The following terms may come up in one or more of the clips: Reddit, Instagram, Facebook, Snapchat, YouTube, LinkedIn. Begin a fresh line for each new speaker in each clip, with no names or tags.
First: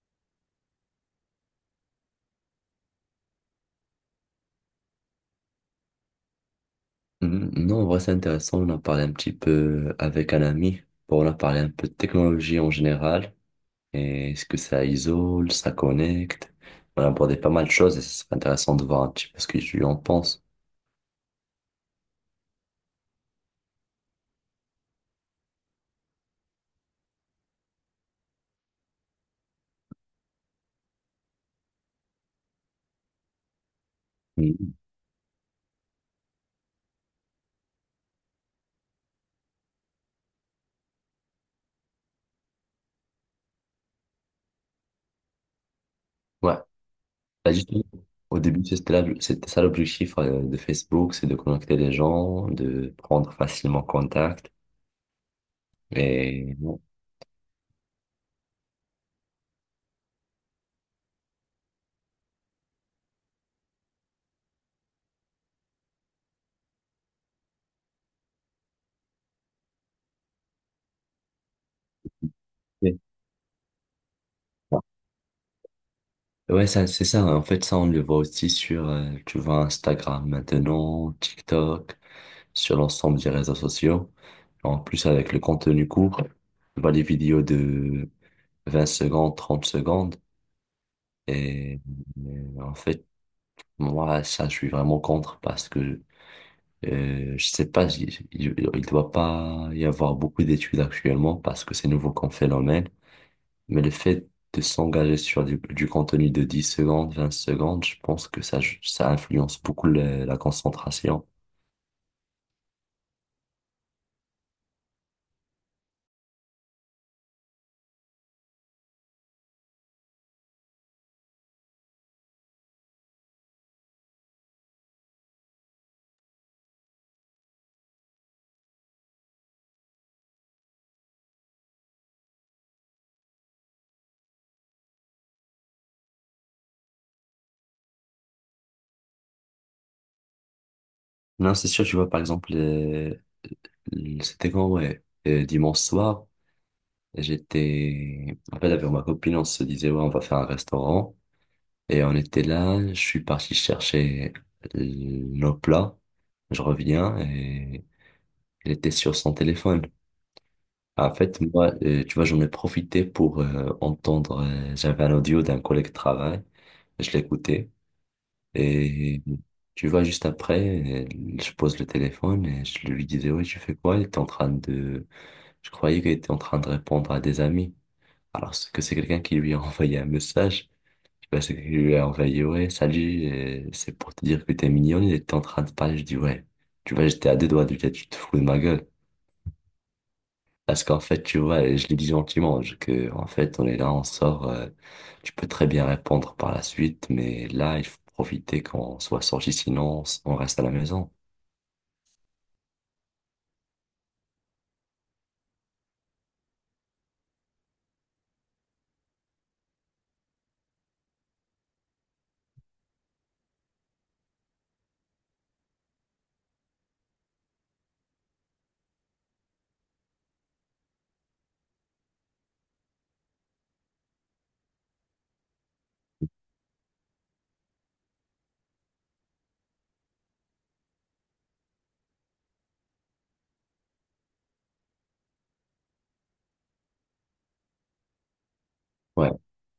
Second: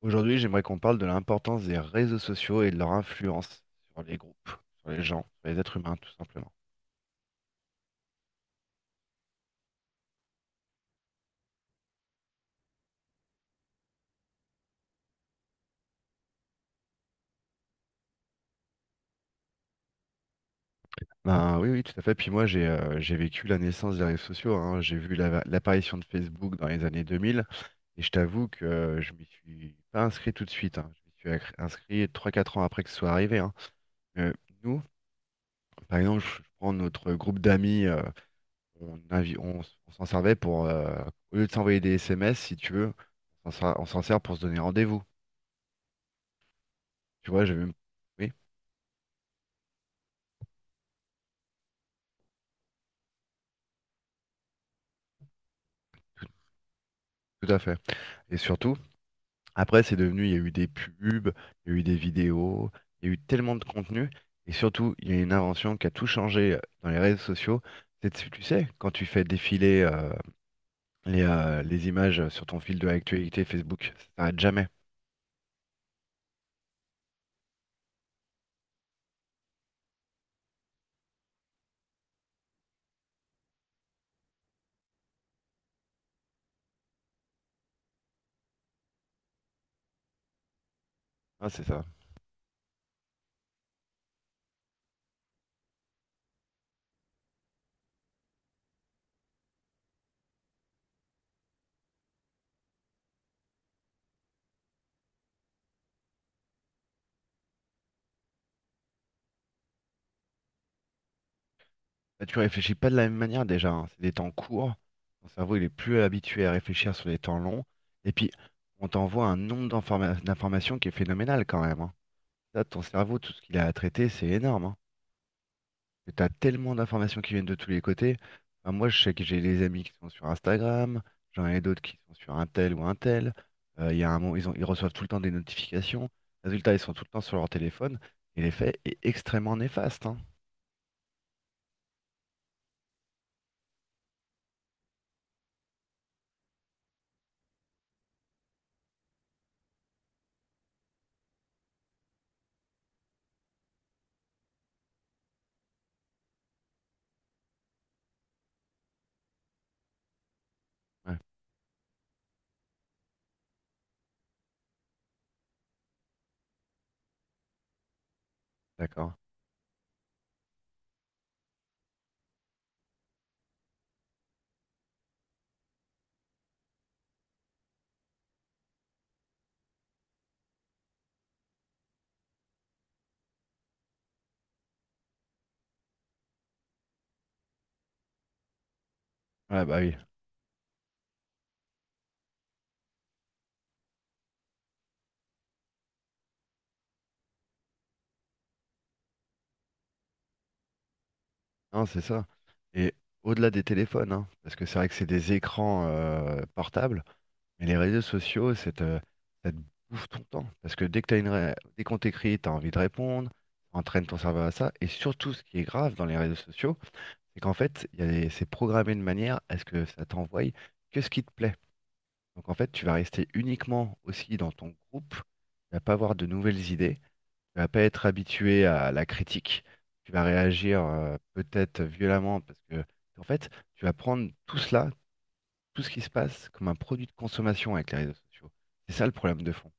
Aujourd'hui, j'aimerais qu'on parle de l'importance des réseaux sociaux et de leur influence sur les groupes, sur les gens, sur les êtres humains, tout simplement.
Mhm. Non, en vrai, c'est intéressant. On a parlé un petit peu avec un ami. Bon, on a parlé un peu de technologie en général. Et est-ce que ça isole, ça connecte? On a abordé pas mal de choses et ce serait intéressant de voir un petit peu ce que tu en penses.
Oui, oui, tout à fait. Puis moi, j'ai vécu la naissance des réseaux sociaux, hein. J'ai vu l'apparition de Facebook dans les années 2000. Et je t'avoue que je m'y suis pas inscrit tout de suite, hein. Je m'y suis inscrit trois quatre ans après que ce soit arrivé, hein. Euh,
Mhm.
Nous, par exemple, je prends notre groupe d'amis. On s'en servait pour au lieu de s'envoyer des SMS, si tu veux, on s'en sert pour se donner rendez-vous.
Ouais.
Tu vois,
Bah,
j'ai même.
justement,
Oui,
au début, c'était ça l'objectif de Facebook, c'est de connecter les gens, de prendre facilement contact. Et bon,
tout à fait. Et surtout, après, c'est devenu, il y a eu des pubs, il y a eu des vidéos, il y a eu tellement de contenu. Et surtout, il y a une invention qui a tout changé dans les réseaux sociaux. C'est, tu sais, quand tu fais défiler les images sur ton fil de
c'est
l'actualité Facebook, ça s'arrête jamais.
ça. Ouais, ça, c'est ça, hein. En fait, ça, on le voit aussi sur, tu vois, Instagram maintenant, TikTok, sur l'ensemble des réseaux sociaux. En plus, avec le contenu court, bah, les vidéos de 20 secondes, 30 secondes.
Ah, c'est
Et
ça.
en fait, moi, ça, je suis vraiment contre parce que je sais pas, il ne doit pas y avoir beaucoup d'études actuellement parce que c'est nouveau comme phénomène. Mais le fait de s'engager sur du contenu de 10 secondes, 20 secondes, je pense que ça influence beaucoup la concentration.
Bah, tu réfléchis pas de la même manière déjà, hein. C'est des temps courts. Ton cerveau, il est plus habitué à réfléchir sur des temps longs. Et puis, on t'envoie un nombre d'informations qui est phénoménal quand même, hein. Là, ton cerveau, tout ce qu'il a à traiter, c'est énorme, hein. Tu as tellement d'informations qui viennent de tous les côtés. Enfin, moi, je sais que j'ai des amis qui sont sur Instagram, j'en ai d'autres qui sont sur un tel ou un tel. Il y a un moment, ils reçoivent tout le temps des notifications. Résultat, ils sont tout le temps sur leur téléphone. Et l'effet est extrêmement néfaste, hein.
Non, c'est sûr, tu vois, par exemple, c'était quand, ouais, dimanche soir, j'étais, en fait, avec ma copine, on se disait, ouais, on va faire un restaurant. Et on était là, je suis parti chercher nos plats. Je reviens et il était sur son téléphone. En
Ouais,
fait, moi, tu vois, j'en ai profité pour entendre, j'avais un audio d'un collègue de travail, je l'écoutais.
d'accord.
Et tu vois, juste après, je pose le téléphone et je lui disais, ouais, tu fais quoi? Il était en train de Je croyais qu'il était en train de répondre à des amis. Alors ce que c'est quelqu'un qui lui a envoyé un message. Je sais pas, c'est qu'il lui a envoyé, ouais, salut, c'est pour te dire que t'es mignonne. Il était en train de parler. Je dis, ouais, tu vois, j'étais à deux doigts de lui dire, tu te fous de ma gueule.
Ouais, bah oui.
Parce qu'en fait, tu vois, et je l'ai dit gentiment, que, en fait, on est là, on sort, tu peux très bien répondre par la suite, mais là, il faut profiter quand on soit sorti, sinon on reste à la maison.
Non, c'est ça. Et au-delà des téléphones, hein, parce que c'est vrai que c'est des écrans portables. Mais les réseaux sociaux, ça te bouffe ton temps. Parce que dès que dès qu'on t'écrit, tu as envie de répondre, ça entraîne ton cerveau à ça. Et surtout, ce qui est grave dans les réseaux sociaux, c'est qu'en fait, il y a des- c'est programmé de manière à ce que ça t'envoie que ce qui te plaît. Donc en fait, tu vas rester uniquement aussi dans ton groupe, tu vas pas avoir de nouvelles idées, tu vas pas être habitué à la critique, tu vas réagir peut-être violemment parce que en fait, tu vas prendre tout cela, tout ce qui se passe comme un produit de consommation avec les réseaux sociaux. C'est ça le
Ouais.
problème de fond.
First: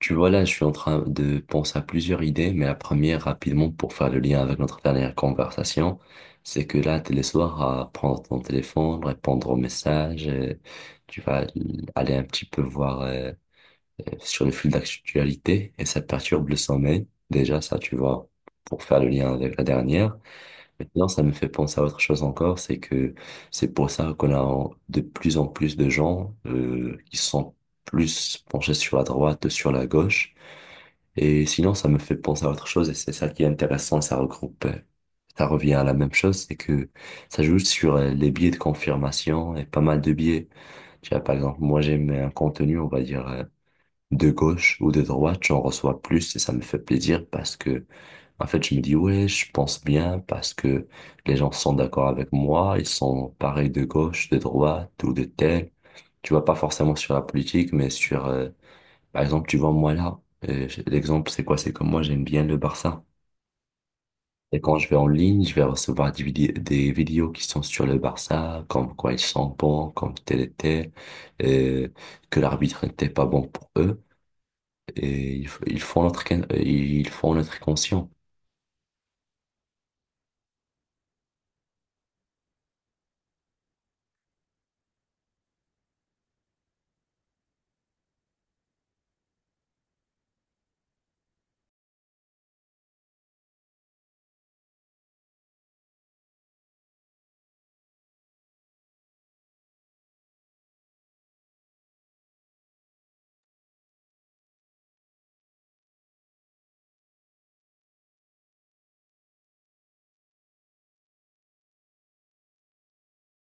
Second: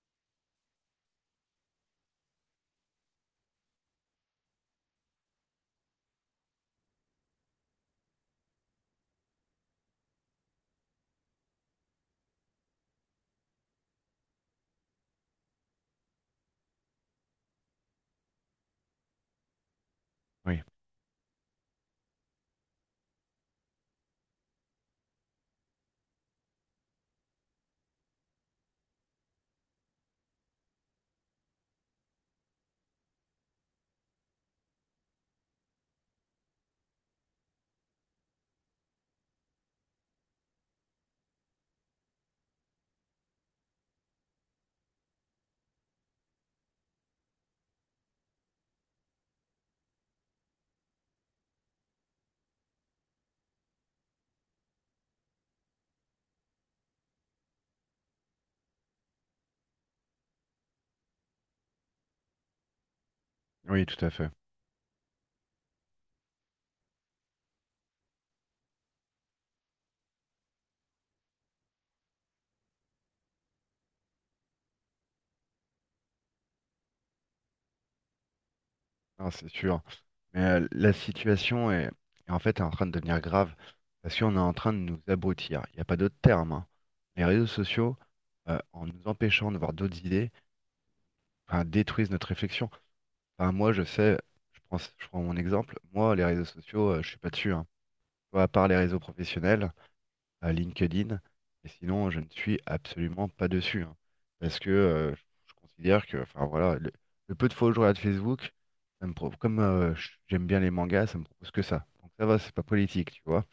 Tu vois, là, je suis en train de penser à plusieurs idées, mais la première, rapidement, pour faire le lien avec notre dernière conversation, c'est que là, t'es le soir à prendre ton téléphone, répondre aux messages, tu vas aller un petit peu voir sur le fil d'actualité, et ça perturbe le sommeil. Déjà, ça, tu vois, pour faire le lien avec la dernière.
Oui,
Maintenant, ça me fait penser à autre chose encore, c'est que c'est pour ça qu'on a de plus en plus de gens qui sont plus penchés sur la droite, sur la gauche. Et sinon, ça me fait penser à autre chose et c'est ça qui est intéressant, ça regroupe, ça revient à la même chose, c'est que ça joue sur les biais de confirmation et pas mal de biais. Tu vois, par exemple, moi j'aime un contenu, on va dire, de gauche ou de droite, j'en reçois plus et ça me fait plaisir parce que, en fait, je me dis, ouais, je pense bien parce que les gens sont d'accord avec moi, ils sont pareils de gauche, de droite ou de tel. Tu vois, pas forcément sur la politique, mais sur, par exemple, tu vois, moi là, l'exemple, c'est quoi? C'est que moi, j'aime bien le Barça.
oui, tout à fait.
Et quand je vais en ligne, je vais recevoir des vidéos qui sont sur le Barça, comme quoi ils sont bons, comme tel était, euh, que l'arbitre n'était pas bon pour eux. Et ils font notre, ils font notre conscient.
Non, c'est sûr. Mais la situation est en fait en train de devenir grave parce qu'on est en train de nous abrutir. Il n'y a pas d'autre terme, hein. Les réseaux sociaux, en nous empêchant de voir d'autres idées, enfin, détruisent notre réflexion. Enfin, moi, je sais, je prends mon exemple. Moi, les réseaux sociaux, je suis pas dessus, hein. Tu vois, à part les réseaux professionnels, à LinkedIn. Et sinon, je ne suis absolument pas dessus, hein. Parce que je considère que, enfin voilà, le peu de fois où je regarde Facebook, ça me j'aime bien les mangas, ça me propose que ça. Donc ça va, c'est pas politique, tu vois,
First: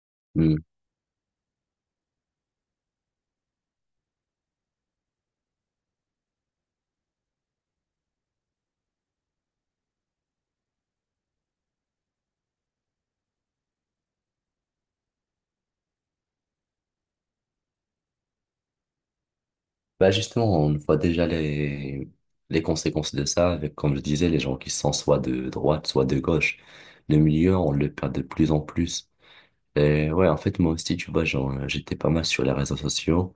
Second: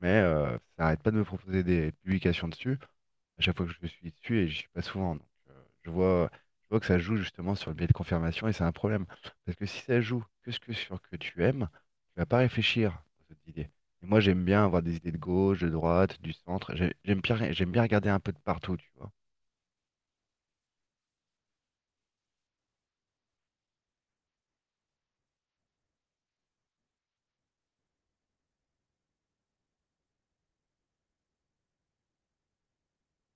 mais
Hmm.
ça n'arrête pas de me proposer des publications dessus. À chaque fois que je suis dessus, et je suis pas souvent, je vois, je vois que ça joue justement sur le biais de confirmation, et c'est un problème. Parce que si ça joue que ce que sur que tu aimes, tu vas pas réfléchir aux autres idées. Et moi, j'aime bien avoir des idées de gauche, de droite, du centre. J'aime bien regarder un peu de partout, tu vois.
Bah justement, on voit déjà les conséquences de ça, avec, comme je disais, les gens qui sont soit de droite, soit de gauche. Le milieu, on le perd de plus en plus. Et ouais, en fait, moi aussi, tu vois, genre, j'étais pas mal sur les réseaux sociaux.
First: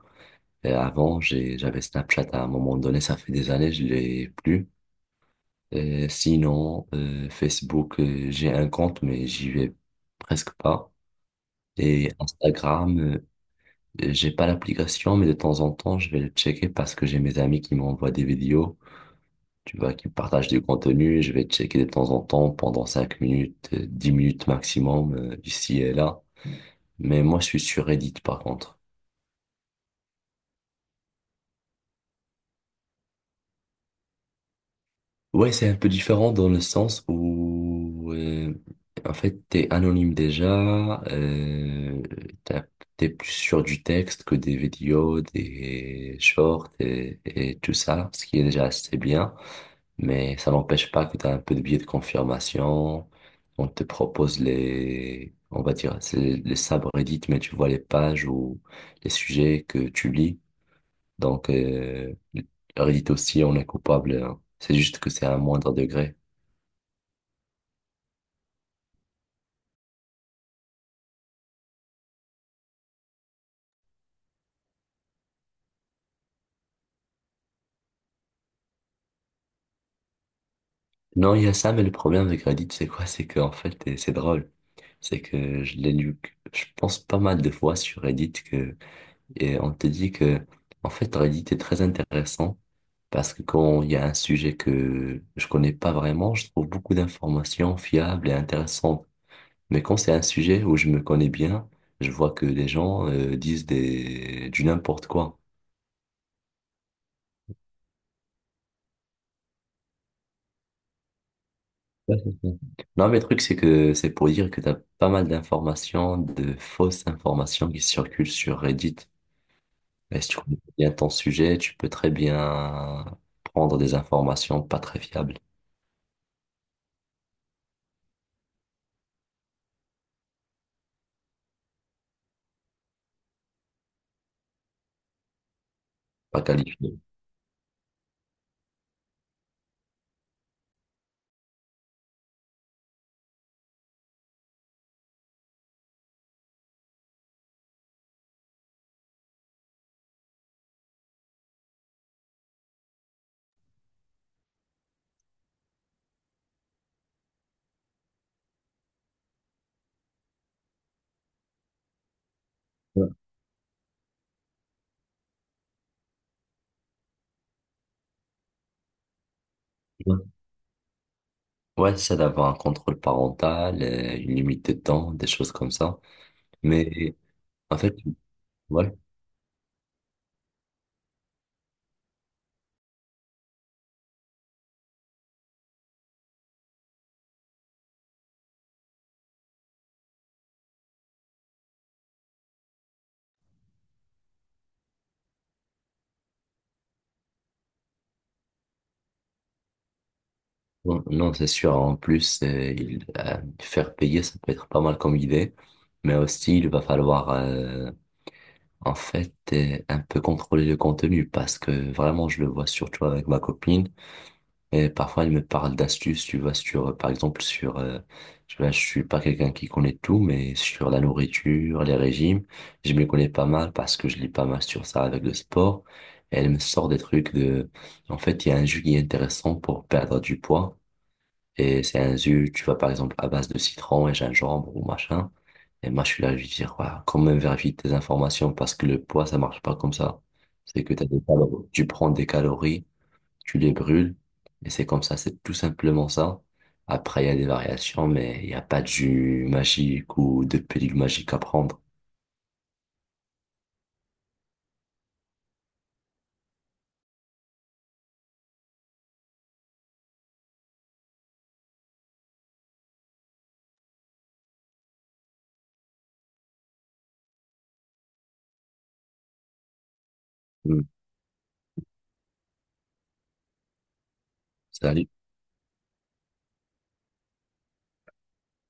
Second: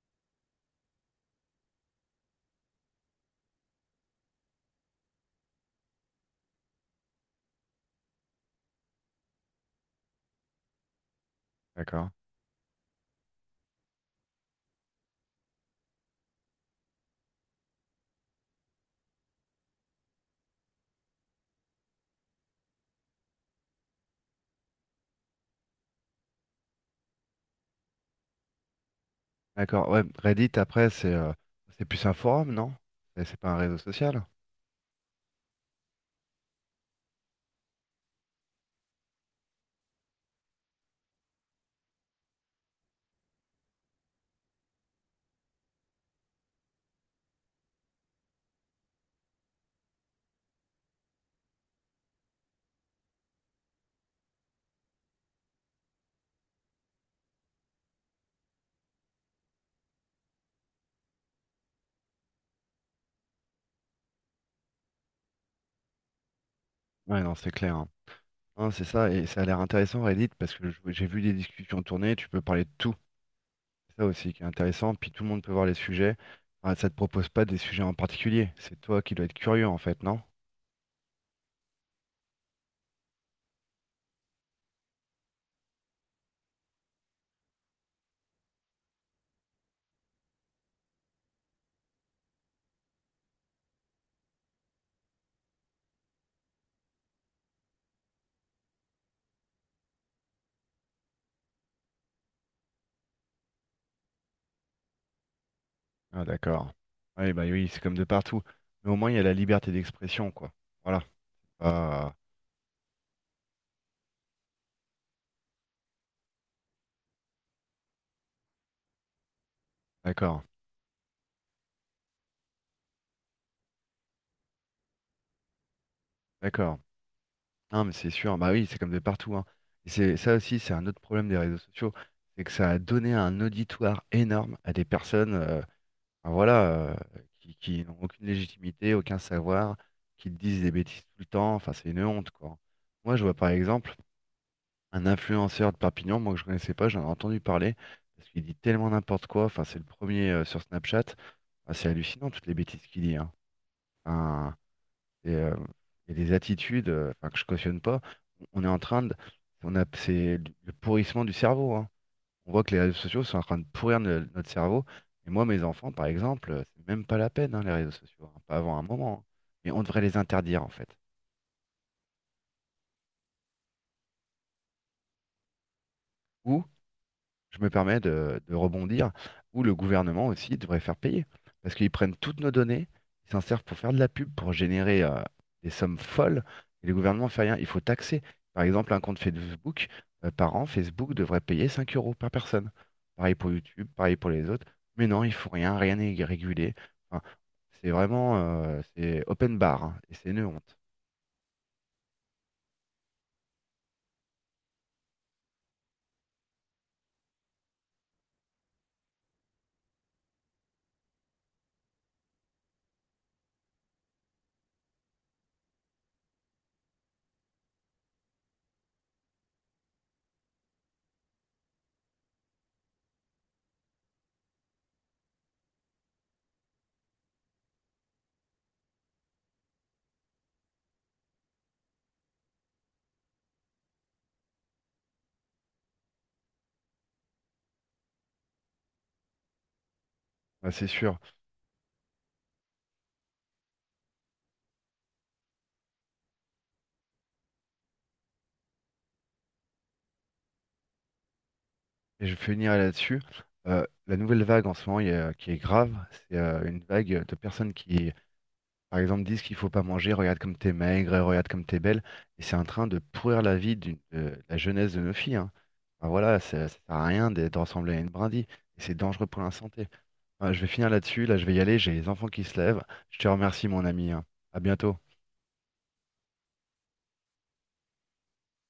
Et avant, j'avais Snapchat à un moment donné, ça fait des années, je l'ai plus. Et sinon, Facebook, j'ai un compte, mais j'y vais presque pas.
D'accord.
Et Instagram, j'ai pas l'application, mais de temps en temps, je vais le checker parce que j'ai mes amis qui m'envoient des vidéos, tu vois, qui partagent du contenu. Je vais checker de temps en temps pendant 5 minutes, 10 minutes maximum, ici et là. Mais moi, je suis sur Reddit, par contre.
D'accord. Ouais, Reddit, après, c'est plus un forum, non? C'est pas un réseau social?
Ouais, c'est un peu différent dans le sens où, en fait, t'es anonyme déjà, t'as- t'es plus sur du texte que des vidéos, des shorts et tout ça, ce qui est déjà assez bien, mais ça n'empêche pas que t'as un peu de biais de confirmation, on te propose les, on va dire, c'est les subreddits, mais tu vois les pages ou les sujets que tu lis. Donc, Reddit aussi, on est coupable, hein. C'est juste que c'est à un moindre degré.
Ouais, non, c'est clair. Hein, c'est ça, et ça a l'air intéressant Reddit parce que j'ai vu des discussions tourner, tu peux parler de tout. C'est ça aussi qui est intéressant, puis tout le monde peut voir les sujets. Ah, ça te propose pas des sujets en particulier, c'est toi qui dois être curieux en fait, non?
Non, il y a ça, mais le problème avec Reddit, c'est quoi? C'est qu'en fait, et c'est drôle. C'est que je l'ai lu, je pense pas mal de fois sur Reddit que, et on te dit que, en fait, Reddit est très intéressant parce que quand il y a un sujet que je connais pas vraiment, je trouve beaucoup d'informations fiables et intéressantes. Mais quand c'est un sujet où je me connais bien, je vois que les gens, disent des, du n'importe quoi.
Ah d'accord. Oui, bah oui, c'est comme de partout. Mais au moins il y a la liberté d'expression, quoi. Voilà. Ah,
Ouais, c'est ça. Non, mais le truc, c'est que c'est pour dire que tu as pas mal d'informations, de fausses informations qui circulent sur Reddit. Et si tu
d'accord,
connais bien ton sujet, tu peux très bien prendre des informations pas très fiables,
d'accord. Non mais c'est sûr, bah oui, c'est comme de partout, hein. Et c'est ça aussi, c'est un autre problème des réseaux sociaux, c'est que ça a donné un auditoire énorme à des personnes. Enfin,
pas
voilà, euh,
qualifiées.
qui n'ont aucune légitimité, aucun savoir, qui te disent des bêtises tout le temps. Enfin, c'est une honte, quoi. Moi, je vois par exemple un influenceur de Perpignan, moi que je connaissais pas, j'en ai entendu parler, parce qu'il dit tellement n'importe quoi. Enfin, c'est le premier sur Snapchat. Enfin, c'est hallucinant toutes les bêtises qu'il dit, hein. Enfin, et, euh, il des attitudes enfin, que je cautionne pas. On est en train de, on a, c'est le pourrissement du cerveau, hein. On voit que les réseaux
Ouais,
sociaux sont en train de pourrir notre cerveau. Et moi, mes enfants, par exemple, c'est même pas la peine, hein, les réseaux sociaux, hein, pas avant un moment, hein. Mais on devrait les
ouais.
interdire, en fait.
Ouais, c'est ça d'avoir un contrôle parental, une limite de temps, des choses comme ça.
Ou
Mais
je me
en fait,
permets de
voilà.
rebondir, où le gouvernement aussi devrait faire payer. Parce qu'ils prennent toutes nos données, ils s'en servent pour faire de la pub, pour générer des sommes folles, et le gouvernement ne fait rien. Il faut taxer. Par exemple, un compte Facebook, par an, Facebook devrait payer 5 euros par personne. Pareil pour YouTube, pareil pour les autres. Mais non, il faut rien, rien n'est régulé. Enfin, c'est vraiment, c'est open bar, hein, et c'est une honte.
Non, non, c'est sûr. En plus, faire payer, ça peut être pas mal comme idée. Mais aussi, il va falloir en fait, un peu contrôler le contenu parce que vraiment, je le vois surtout avec ma copine et parfois, elle me parle d'astuces, tu vois, sur, par exemple, sur, tu vois, je suis pas quelqu'un qui connaît tout, mais sur la nourriture, les régimes, je me connais pas mal parce que je lis pas mal sur ça avec le sport. Et elle me sort des trucs de, en fait, il y a un jus qui est intéressant pour perdre du poids. Et c'est un jus, tu vois, par exemple, à base de citron et gingembre ou machin. Et moi, je suis là, je lui dis, ouais, quand même, vérifie tes informations parce que le poids, ça marche pas comme ça.
Ouais,
C'est
c'est
que
sûr.
tu prends des calories, tu les brûles, et c'est comme ça, c'est tout simplement ça. Après, il y a des variations, mais il n'y a pas de jus magique ou de pilule magique à prendre.
Et je finirai là-dessus. La nouvelle vague en ce moment qui est grave, c'est une vague de personnes qui, par exemple, disent qu'il faut pas manger, regarde comme t'es maigre, regarde comme t'es belle. Et c'est en train de pourrir la vie de la jeunesse de nos filles, hein. Enfin, voilà, ça sert à rien d'être de ressembler à une brindille. Et c'est dangereux pour la santé. Enfin, je vais
Mm.
finir là-dessus. Là, je vais y aller. J'ai les enfants qui se lèvent. Je te remercie, mon ami, hein. À bientôt.
Salut.